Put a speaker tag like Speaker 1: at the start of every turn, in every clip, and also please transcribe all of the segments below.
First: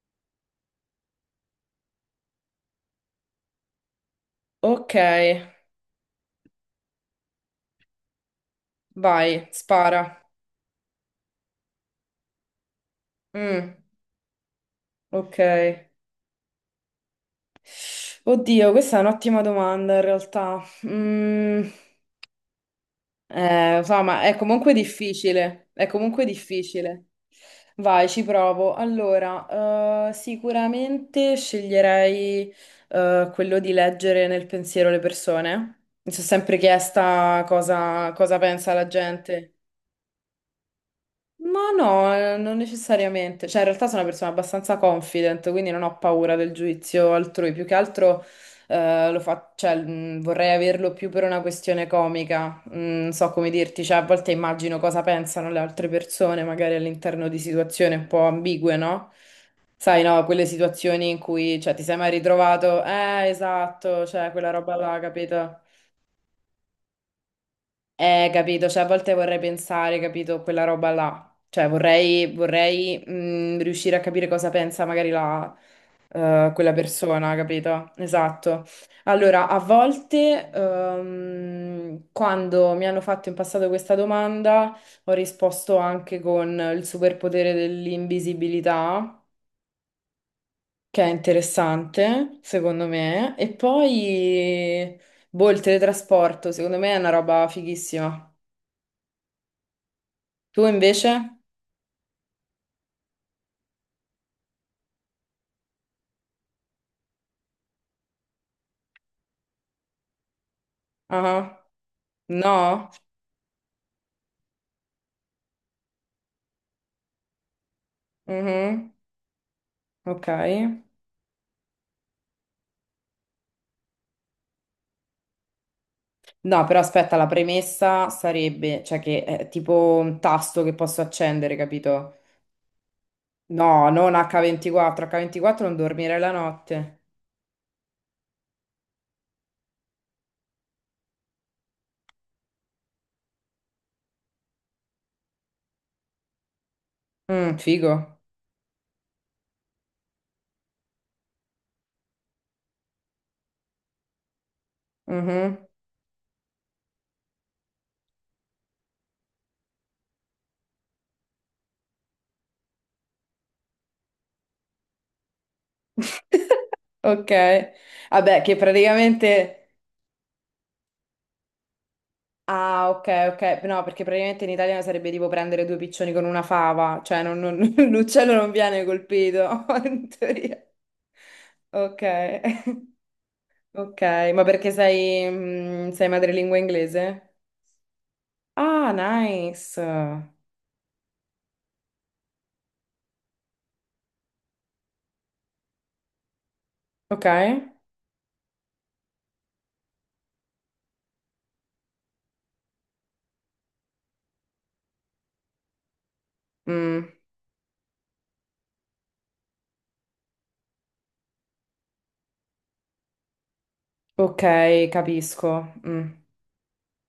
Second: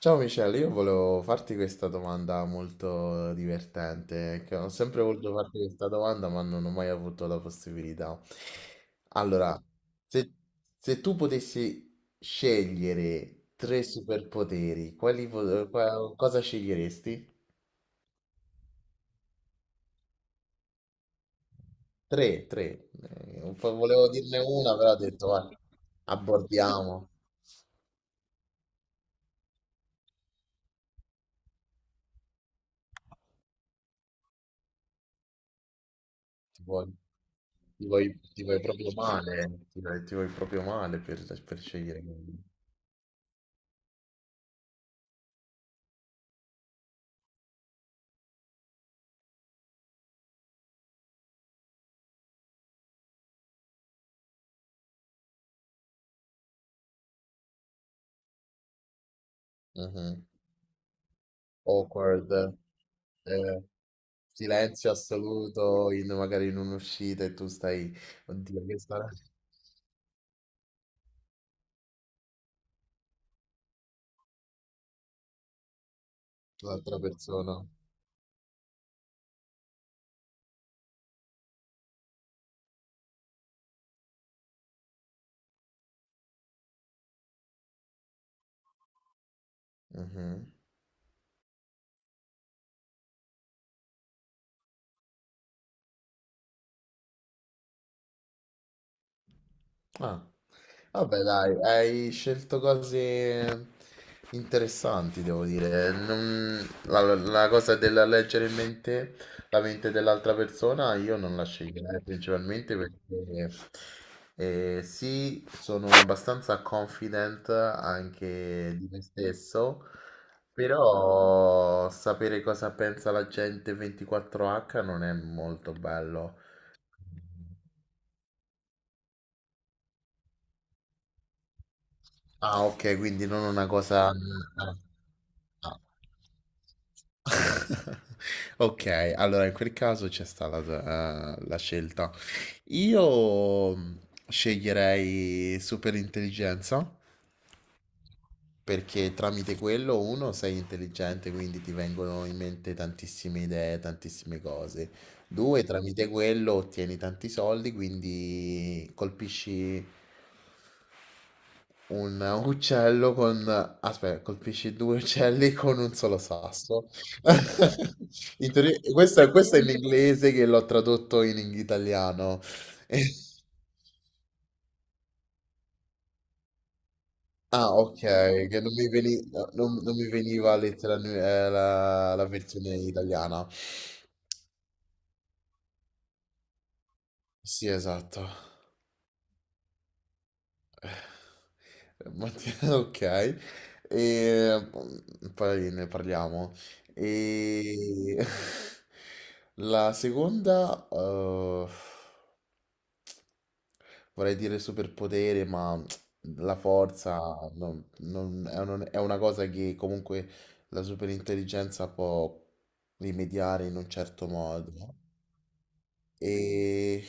Speaker 1: Ciao Michele, io volevo farti questa domanda molto divertente, che ho
Speaker 2: Ok,
Speaker 1: sempre voluto farti questa domanda, ma non ho mai avuto la possibilità.
Speaker 2: vai,
Speaker 1: Allora,
Speaker 2: spara.
Speaker 1: se, se tu potessi scegliere
Speaker 2: Mm,
Speaker 1: tre superpoteri,
Speaker 2: ok.
Speaker 1: cosa sceglieresti?
Speaker 2: Oddio, questa è un'ottima domanda in realtà. Mm,
Speaker 1: Tre, tre. Un po'
Speaker 2: eh, lo so,
Speaker 1: volevo
Speaker 2: ma è
Speaker 1: dirne
Speaker 2: comunque
Speaker 1: una, però ho detto, vai,
Speaker 2: difficile. È comunque difficile.
Speaker 1: abordiamo.
Speaker 2: Vai, ci provo. Allora, sicuramente sceglierei, quello di leggere nel pensiero le persone. Mi sono sempre
Speaker 1: Ti vuoi,
Speaker 2: chiesta
Speaker 1: ti
Speaker 2: cosa,
Speaker 1: vuoi-
Speaker 2: cosa
Speaker 1: ti vuoi
Speaker 2: pensa la
Speaker 1: proprio
Speaker 2: gente.
Speaker 1: male, ti vuoi proprio male per
Speaker 2: Ma
Speaker 1: scegliere.
Speaker 2: no, non necessariamente. Cioè, in realtà sono una persona abbastanza confident, quindi non ho paura del giudizio altrui. Più che altro cioè, vorrei averlo più per una questione comica. Non so come dirti, cioè, a volte immagino cosa pensano le altre persone, magari all'interno di situazioni un po' ambigue, no? Sai,
Speaker 1: Mh-mh.
Speaker 2: no, quelle situazioni in cui, cioè, ti sei mai
Speaker 1: Awkward,
Speaker 2: ritrovato,
Speaker 1: ehm,
Speaker 2: esatto, cioè, quella roba
Speaker 1: silenzio
Speaker 2: là, capito?
Speaker 1: assoluto in magari in un'uscita e tu stai:
Speaker 2: Eh,
Speaker 1: "Oddio
Speaker 2: capito,
Speaker 1: che
Speaker 2: cioè a
Speaker 1: sarà
Speaker 2: volte vorrei pensare, capito, quella roba là, cioè vorrei riuscire a capire cosa pensa magari quella
Speaker 1: l'altra
Speaker 2: persona,
Speaker 1: persona."
Speaker 2: capito? Esatto. Allora, a volte quando mi hanno fatto in passato questa domanda ho risposto anche con il superpotere dell'invisibilità,
Speaker 1: Mh-mh.
Speaker 2: che è interessante, secondo me, e poi, boh, il teletrasporto, secondo me è una roba fighissima.
Speaker 1: Ah,
Speaker 2: Tu invece?
Speaker 1: vabbè, dai, hai scelto cose interessanti, devo dire. La cosa della leggere in mente la mente dell'altra persona io non la
Speaker 2: Ah,
Speaker 1: sceglierei principalmente
Speaker 2: no?
Speaker 1: perché sì, sono abbastanza confident anche di
Speaker 2: Mhm,
Speaker 1: me stesso,
Speaker 2: ok.
Speaker 1: però sapere cosa pensa la gente 24H non è molto bello.
Speaker 2: No, però aspetta, la premessa sarebbe, cioè che è tipo un tasto che posso accendere, capito?
Speaker 1: Ah, ok, quindi non una
Speaker 2: No,
Speaker 1: cosa...
Speaker 2: non
Speaker 1: ah,
Speaker 2: H24, H24 non
Speaker 1: ah.
Speaker 2: dormire la notte.
Speaker 1: Ok, allora in quel caso c'è sta la scelta. Io sceglierei super intelligenza,
Speaker 2: Mm, figo.
Speaker 1: perché tramite quello uno sei intelligente, quindi ti vengono in mente tantissime idee, tantissime cose. Due,
Speaker 2: Mhm.
Speaker 1: tramite quello ottieni tanti soldi, quindi colpisci un uccello con... Aspetta, colpisci due uccelli con un solo sasso.
Speaker 2: Ok, vabbè,
Speaker 1: In
Speaker 2: che
Speaker 1: teoria- questo
Speaker 2: praticamente...
Speaker 1: è in inglese che l'ho tradotto in italiano.
Speaker 2: Ah, ok, ok, no, perché praticamente in italiano sarebbe tipo prendere due piccioni con una fava, cioè
Speaker 1: Ah, ok,
Speaker 2: l'uccello non
Speaker 1: che non
Speaker 2: viene
Speaker 1: mi veni- no,
Speaker 2: colpito,
Speaker 1: non- non
Speaker 2: in
Speaker 1: mi veniva,
Speaker 2: teoria.
Speaker 1: lettera- eh,
Speaker 2: Ok.
Speaker 1: la, la versione italiana.
Speaker 2: Ok, ma perché sei madrelingua inglese?
Speaker 1: Sì, esatto.
Speaker 2: Ah, nice.
Speaker 1: Mattina, ok. E poi ne parliamo.
Speaker 2: Ok.
Speaker 1: E la seconda, vorrei dire superpotere, ma la
Speaker 2: Mm,
Speaker 1: forza è una cosa che comunque la superintelligenza può rimediare in un certo modo.
Speaker 2: ok, capisco. Mm.
Speaker 1: E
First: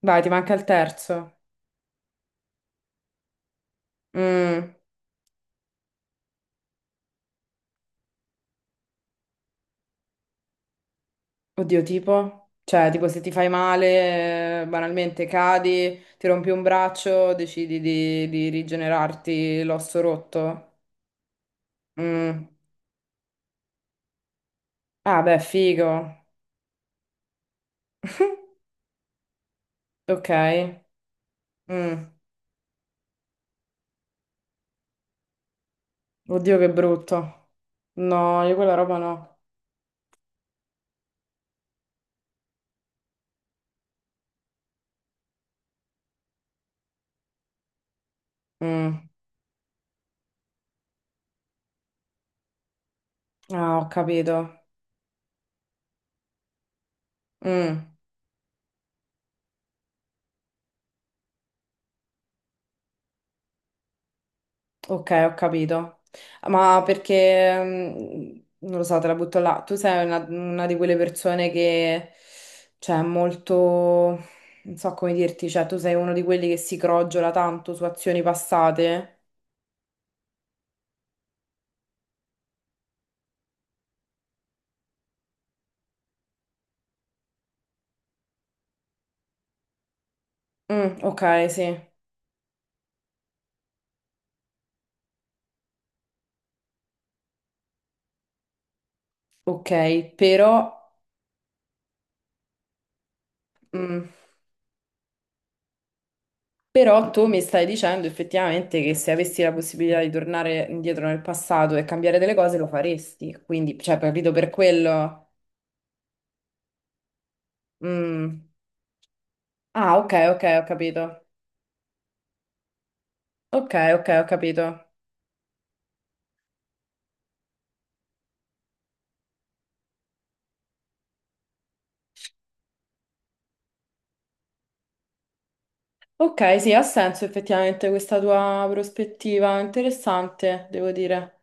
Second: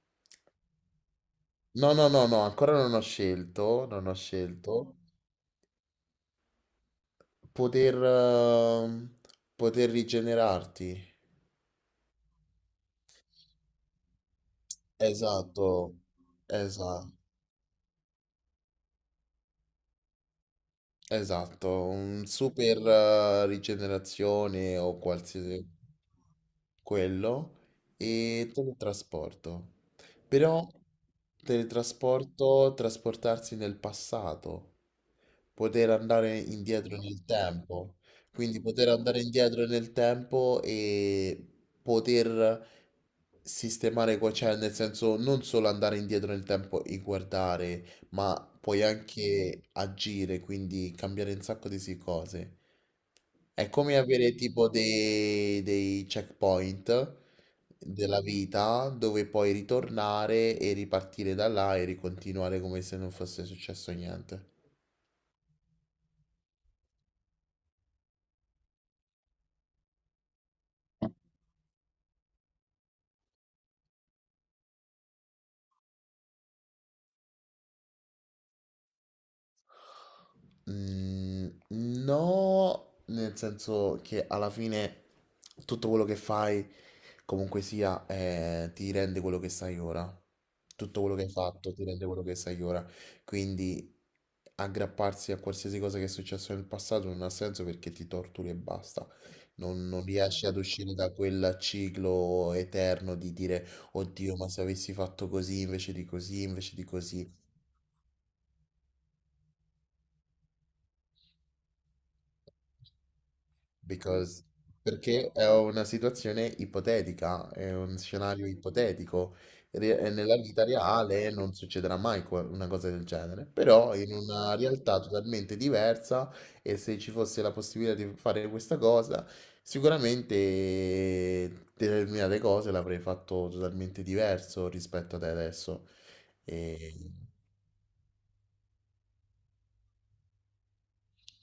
Speaker 2: Vai, ti manca il terzo.
Speaker 1: no, no, no, no, ancora non ho scelto, non ho
Speaker 2: Mm,
Speaker 1: scelto. Poter, eh, Poter rigenerarti.
Speaker 2: Oddio, tipo? Cioè, tipo se ti fai male, banalmente
Speaker 1: Esatto,
Speaker 2: cadi, ti rompi un
Speaker 1: esatto.
Speaker 2: braccio, decidi di rigenerarti l'osso rotto.
Speaker 1: Esatto, un
Speaker 2: Mm.
Speaker 1: super rigenerazione o
Speaker 2: Ah, beh,
Speaker 1: qualsiasi
Speaker 2: figo.
Speaker 1: quello, e teletrasporto.
Speaker 2: Ok.
Speaker 1: Però
Speaker 2: Mm.
Speaker 1: teletrasporto, trasportarsi nel passato, poter andare
Speaker 2: Oddio, che
Speaker 1: indietro nel
Speaker 2: brutto.
Speaker 1: tempo,
Speaker 2: No, io
Speaker 1: quindi
Speaker 2: quella
Speaker 1: poter
Speaker 2: roba
Speaker 1: andare
Speaker 2: no.
Speaker 1: indietro nel tempo e poter sistemare, cioè nel senso non solo andare indietro nel tempo e guardare, ma puoi
Speaker 2: Mm.
Speaker 1: anche agire, quindi cambiare un sacco di cose.
Speaker 2: Ah,
Speaker 1: È
Speaker 2: ho
Speaker 1: come avere
Speaker 2: capito.
Speaker 1: tipo dei checkpoint
Speaker 2: Mm,
Speaker 1: della vita dove puoi ritornare e ripartire da là e ricontinuare come se non fosse successo niente.
Speaker 2: ok, ho capito. Ma perché, non lo so, te la butto là. Tu sei una di quelle persone che, cioè, è molto, non so come dirti, cioè, tu sei uno di quelli che si crogiola tanto su azioni passate.
Speaker 1: No, nel senso che alla fine tutto quello che fai, comunque sia, ti rende quello che sai ora.
Speaker 2: Mm,
Speaker 1: Tutto quello che hai
Speaker 2: ok, sì.
Speaker 1: fatto ti rende quello che sai ora. Quindi aggrapparsi a qualsiasi cosa che è successo nel passato non ha senso, perché ti torturi e basta. Non
Speaker 2: Ok,
Speaker 1: riesci ad uscire da quel ciclo eterno di dire,
Speaker 2: mm,
Speaker 1: oddio, ma se avessi fatto così invece di così, invece di
Speaker 2: però tu
Speaker 1: così.
Speaker 2: mi stai dicendo effettivamente che se avessi la possibilità di tornare indietro nel passato e cambiare delle cose lo faresti. Quindi, cioè, capito
Speaker 1: Because,
Speaker 2: per quello.
Speaker 1: Perché è una situazione ipotetica, è un
Speaker 2: Mm.
Speaker 1: scenario ipotetico.
Speaker 2: Ah,
Speaker 1: Re- e
Speaker 2: ok,
Speaker 1: Nella
Speaker 2: ok, ho
Speaker 1: vita
Speaker 2: capito.
Speaker 1: reale non succederà mai una cosa del genere,
Speaker 2: Ok,
Speaker 1: però
Speaker 2: ok,
Speaker 1: in
Speaker 2: ho
Speaker 1: una
Speaker 2: capito.
Speaker 1: realtà totalmente diversa e se ci fosse la possibilità di fare questa cosa, sicuramente determinate cose l'avrei fatto totalmente diverso rispetto ad adesso.
Speaker 2: Ok, sì, ha
Speaker 1: E...
Speaker 2: senso effettivamente questa tua prospettiva. Interessante, devo dire.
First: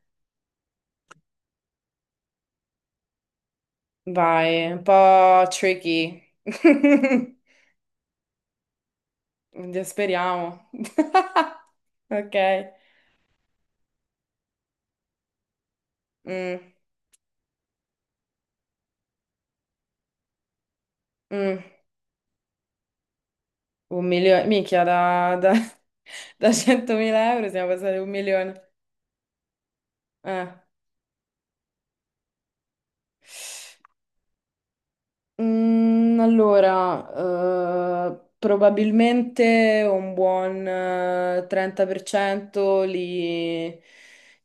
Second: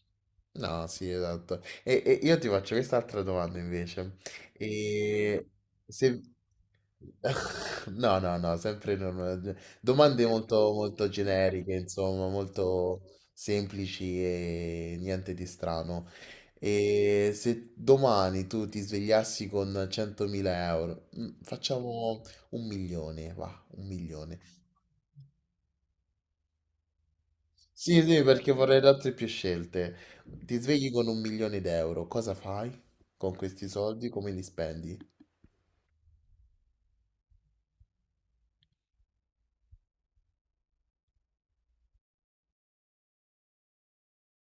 Speaker 1: No, sì, esatto. E io ti faccio quest'altra domanda invece.
Speaker 2: Vai, un po'
Speaker 1: E se...
Speaker 2: tricky.
Speaker 1: No, no, no, sempre non-
Speaker 2: Quindi
Speaker 1: domande
Speaker 2: speriamo.
Speaker 1: molto, molto generiche, insomma,
Speaker 2: Ok.
Speaker 1: molto semplici e niente di strano.
Speaker 2: Mm,
Speaker 1: E se domani tu ti svegliassi con €100.000,
Speaker 2: mm.
Speaker 1: facciamo un milione, va, un
Speaker 2: Un
Speaker 1: milione.
Speaker 2: milione. Minchia, da 100.000 euro siamo passati a
Speaker 1: Sì,
Speaker 2: un
Speaker 1: sì, perché
Speaker 2: milione.
Speaker 1: vorrei altre più scelte.
Speaker 2: Eh.
Speaker 1: Ti svegli con un milione d'euro, cosa fai con questi soldi? Come li spendi?
Speaker 2: Allora, probabilmente un buon 30% li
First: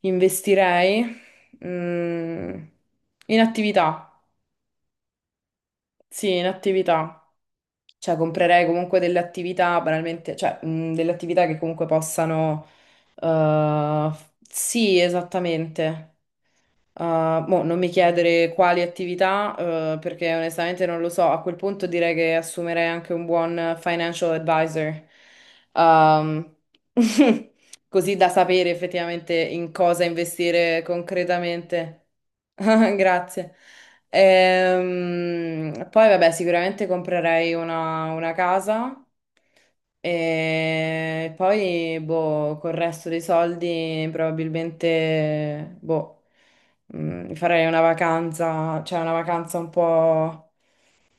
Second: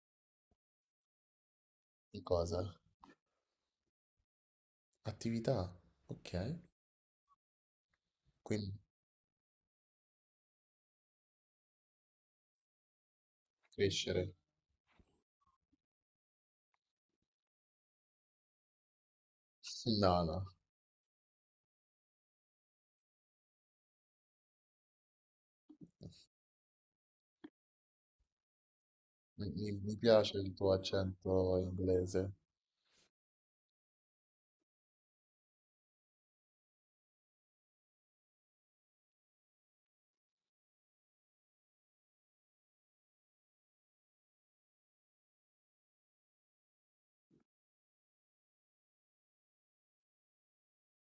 Speaker 2: investirei
Speaker 1: In
Speaker 2: mm,
Speaker 1: cosa?
Speaker 2: in attività,
Speaker 1: Attività,
Speaker 2: sì,
Speaker 1: ok.
Speaker 2: in attività. Cioè, comprerei
Speaker 1: Quindi
Speaker 2: comunque delle attività, banalmente, cioè, delle attività che comunque possano... eh,
Speaker 1: crescere.
Speaker 2: sì, esattamente. Mo non mi chiedere quali attività,
Speaker 1: No,
Speaker 2: perché
Speaker 1: no,
Speaker 2: onestamente non lo so. A quel punto direi che assumerei anche un buon financial advisor, Um, così da sapere effettivamente in
Speaker 1: mi
Speaker 2: cosa
Speaker 1: piace il tuo
Speaker 2: investire
Speaker 1: accento
Speaker 2: concretamente.
Speaker 1: inglese.
Speaker 2: Grazie. Poi, vabbè, sicuramente comprerei una casa. E poi, boh, col resto dei soldi probabilmente, boh, farei una vacanza, cioè una vacanza un po'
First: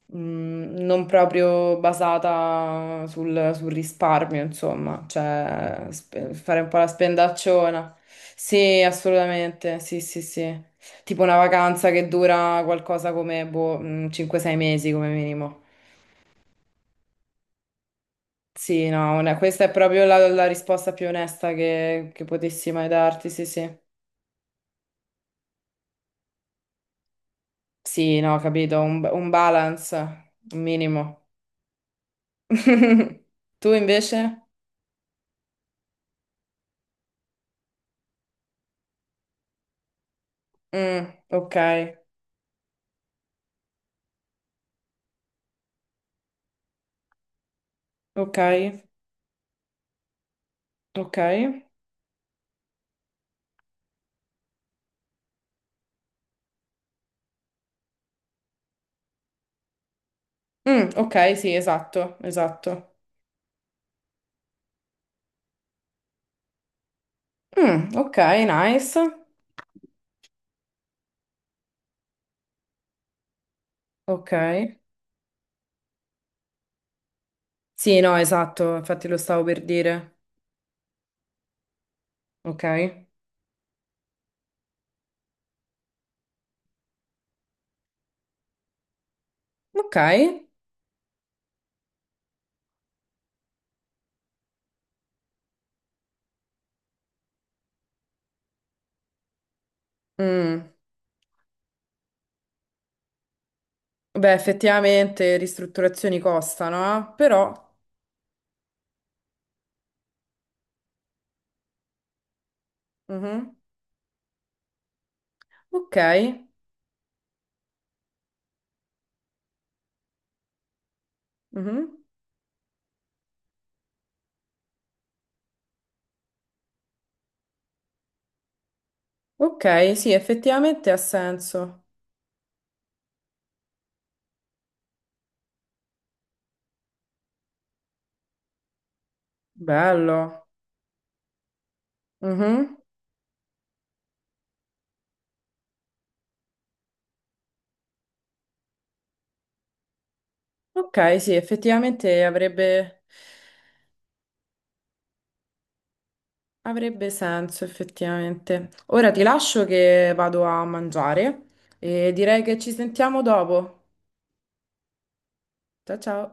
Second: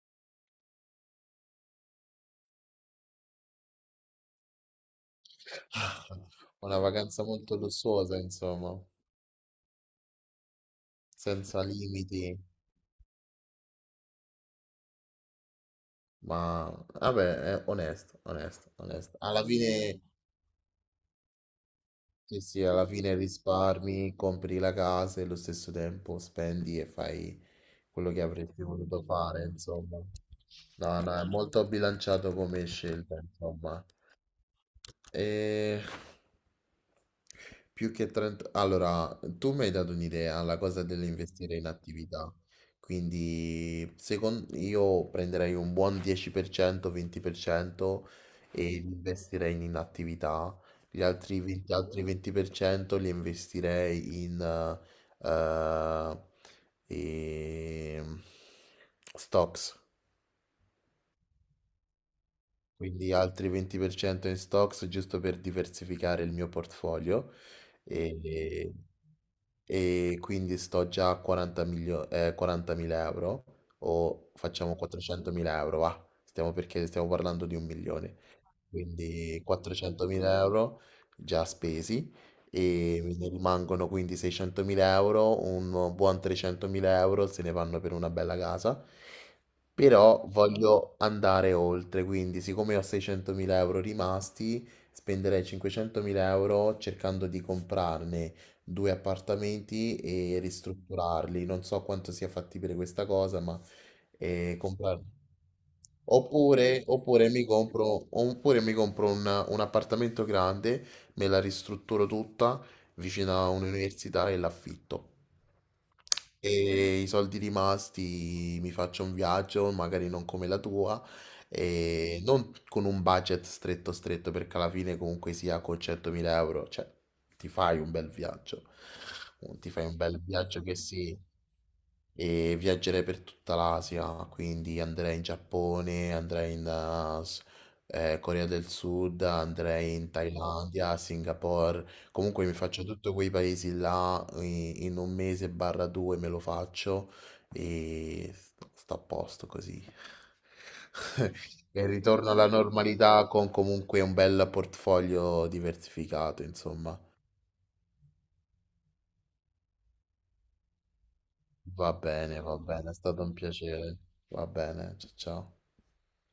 Speaker 2: non proprio basata sul risparmio, insomma, cioè fare un
Speaker 1: Una
Speaker 2: po' la
Speaker 1: vacanza molto
Speaker 2: spendacciona.
Speaker 1: lussuosa, insomma,
Speaker 2: Sì, assolutamente, sì, sì, sì. Tipo una
Speaker 1: senza
Speaker 2: vacanza che
Speaker 1: limiti,
Speaker 2: dura qualcosa come, boh, 5-6 mesi come minimo.
Speaker 1: ma vabbè, è onesto, onesto,
Speaker 2: Sì,
Speaker 1: onesto.
Speaker 2: no,
Speaker 1: Alla
Speaker 2: questa è
Speaker 1: fine
Speaker 2: proprio la risposta più onesta che
Speaker 1: sì, sì,
Speaker 2: potessi
Speaker 1: alla
Speaker 2: mai
Speaker 1: fine
Speaker 2: darti, sì, sì.
Speaker 1: risparmi, compri la casa e allo stesso tempo spendi e fai quello
Speaker 2: Sì,
Speaker 1: che
Speaker 2: no,
Speaker 1: avresti
Speaker 2: capito, un,
Speaker 1: voluto
Speaker 2: un
Speaker 1: fare,
Speaker 2: balance,
Speaker 1: insomma.
Speaker 2: un
Speaker 1: No, no, è
Speaker 2: minimo.
Speaker 1: molto bilanciato come scelta,
Speaker 2: Tu
Speaker 1: insomma.
Speaker 2: invece?
Speaker 1: E... Più che 30... Allora, tu mi hai dato un'idea, la cosa
Speaker 2: Mm, ok,
Speaker 1: dell'investire in attività. Quindi, secondo io prenderei un buon 10%, 20%
Speaker 2: ok,
Speaker 1: e li investirei in attività. Gli
Speaker 2: ok.
Speaker 1: altri 20, altri 20% li investirei in e- stocks,
Speaker 2: Mm, ok, sì, esatto, esatto.
Speaker 1: quindi altri 20% in stocks, giusto per diversificare il mio portfolio,
Speaker 2: Mm, ok,
Speaker 1: e,
Speaker 2: nice.
Speaker 1: e quindi sto già a €40.000, o
Speaker 2: Ok.
Speaker 1: facciamo €400.000, va, stiamo, perché stiamo parlando di un
Speaker 2: Sì, no,
Speaker 1: milione,
Speaker 2: esatto, infatti lo
Speaker 1: quindi
Speaker 2: stavo per dire.
Speaker 1: €400.000 già spesi
Speaker 2: Ok,
Speaker 1: e mi rimangono quindi €600.000, un buon €300.000 se ne vanno per una bella casa,
Speaker 2: ok.
Speaker 1: però voglio andare oltre, quindi siccome ho €600.000 rimasti, spenderei €500.000 cercando di comprarne due appartamenti e
Speaker 2: Mm.
Speaker 1: ristrutturarli, non so quanto sia fattibile questa cosa, ma
Speaker 2: Beh,
Speaker 1: comprarli.
Speaker 2: effettivamente ristrutturazioni
Speaker 1: Oppure,
Speaker 2: costano, eh?
Speaker 1: oppure mi
Speaker 2: Però...
Speaker 1: compro, oppure mi compro un appartamento grande, me la ristrutturo tutta vicino a
Speaker 2: Mhm.
Speaker 1: un'università e l'affitto.
Speaker 2: Ok,
Speaker 1: E i soldi rimasti mi faccio un viaggio, magari non come la tua,
Speaker 2: mhm.
Speaker 1: e non con un budget stretto stretto, perché alla fine comunque sia con €100.000, cioè, ti fai un bel viaggio, ti fai
Speaker 2: Ok,
Speaker 1: un
Speaker 2: sì,
Speaker 1: bel viaggio che
Speaker 2: effettivamente ha
Speaker 1: sì,
Speaker 2: senso.
Speaker 1: e viaggerei per tutta l'Asia, quindi andrei in Giappone, andrei in Corea del Sud, andrei in
Speaker 2: Bello.
Speaker 1: Thailandia, Singapore, comunque mi
Speaker 2: Mhm.
Speaker 1: faccio tutti quei paesi là in un mese barra due me lo faccio e sto a posto così.
Speaker 2: Ok, sì,
Speaker 1: E
Speaker 2: effettivamente
Speaker 1: ritorno alla
Speaker 2: avrebbe,
Speaker 1: normalità con comunque un bel portfolio diversificato, insomma.
Speaker 2: avrebbe senso, effettivamente. Ora ti lascio che vado a mangiare e direi
Speaker 1: Va
Speaker 2: che ci
Speaker 1: bene, è
Speaker 2: sentiamo
Speaker 1: stato un
Speaker 2: dopo.
Speaker 1: piacere. Va bene, ciao ciao.
Speaker 2: Ciao ciao.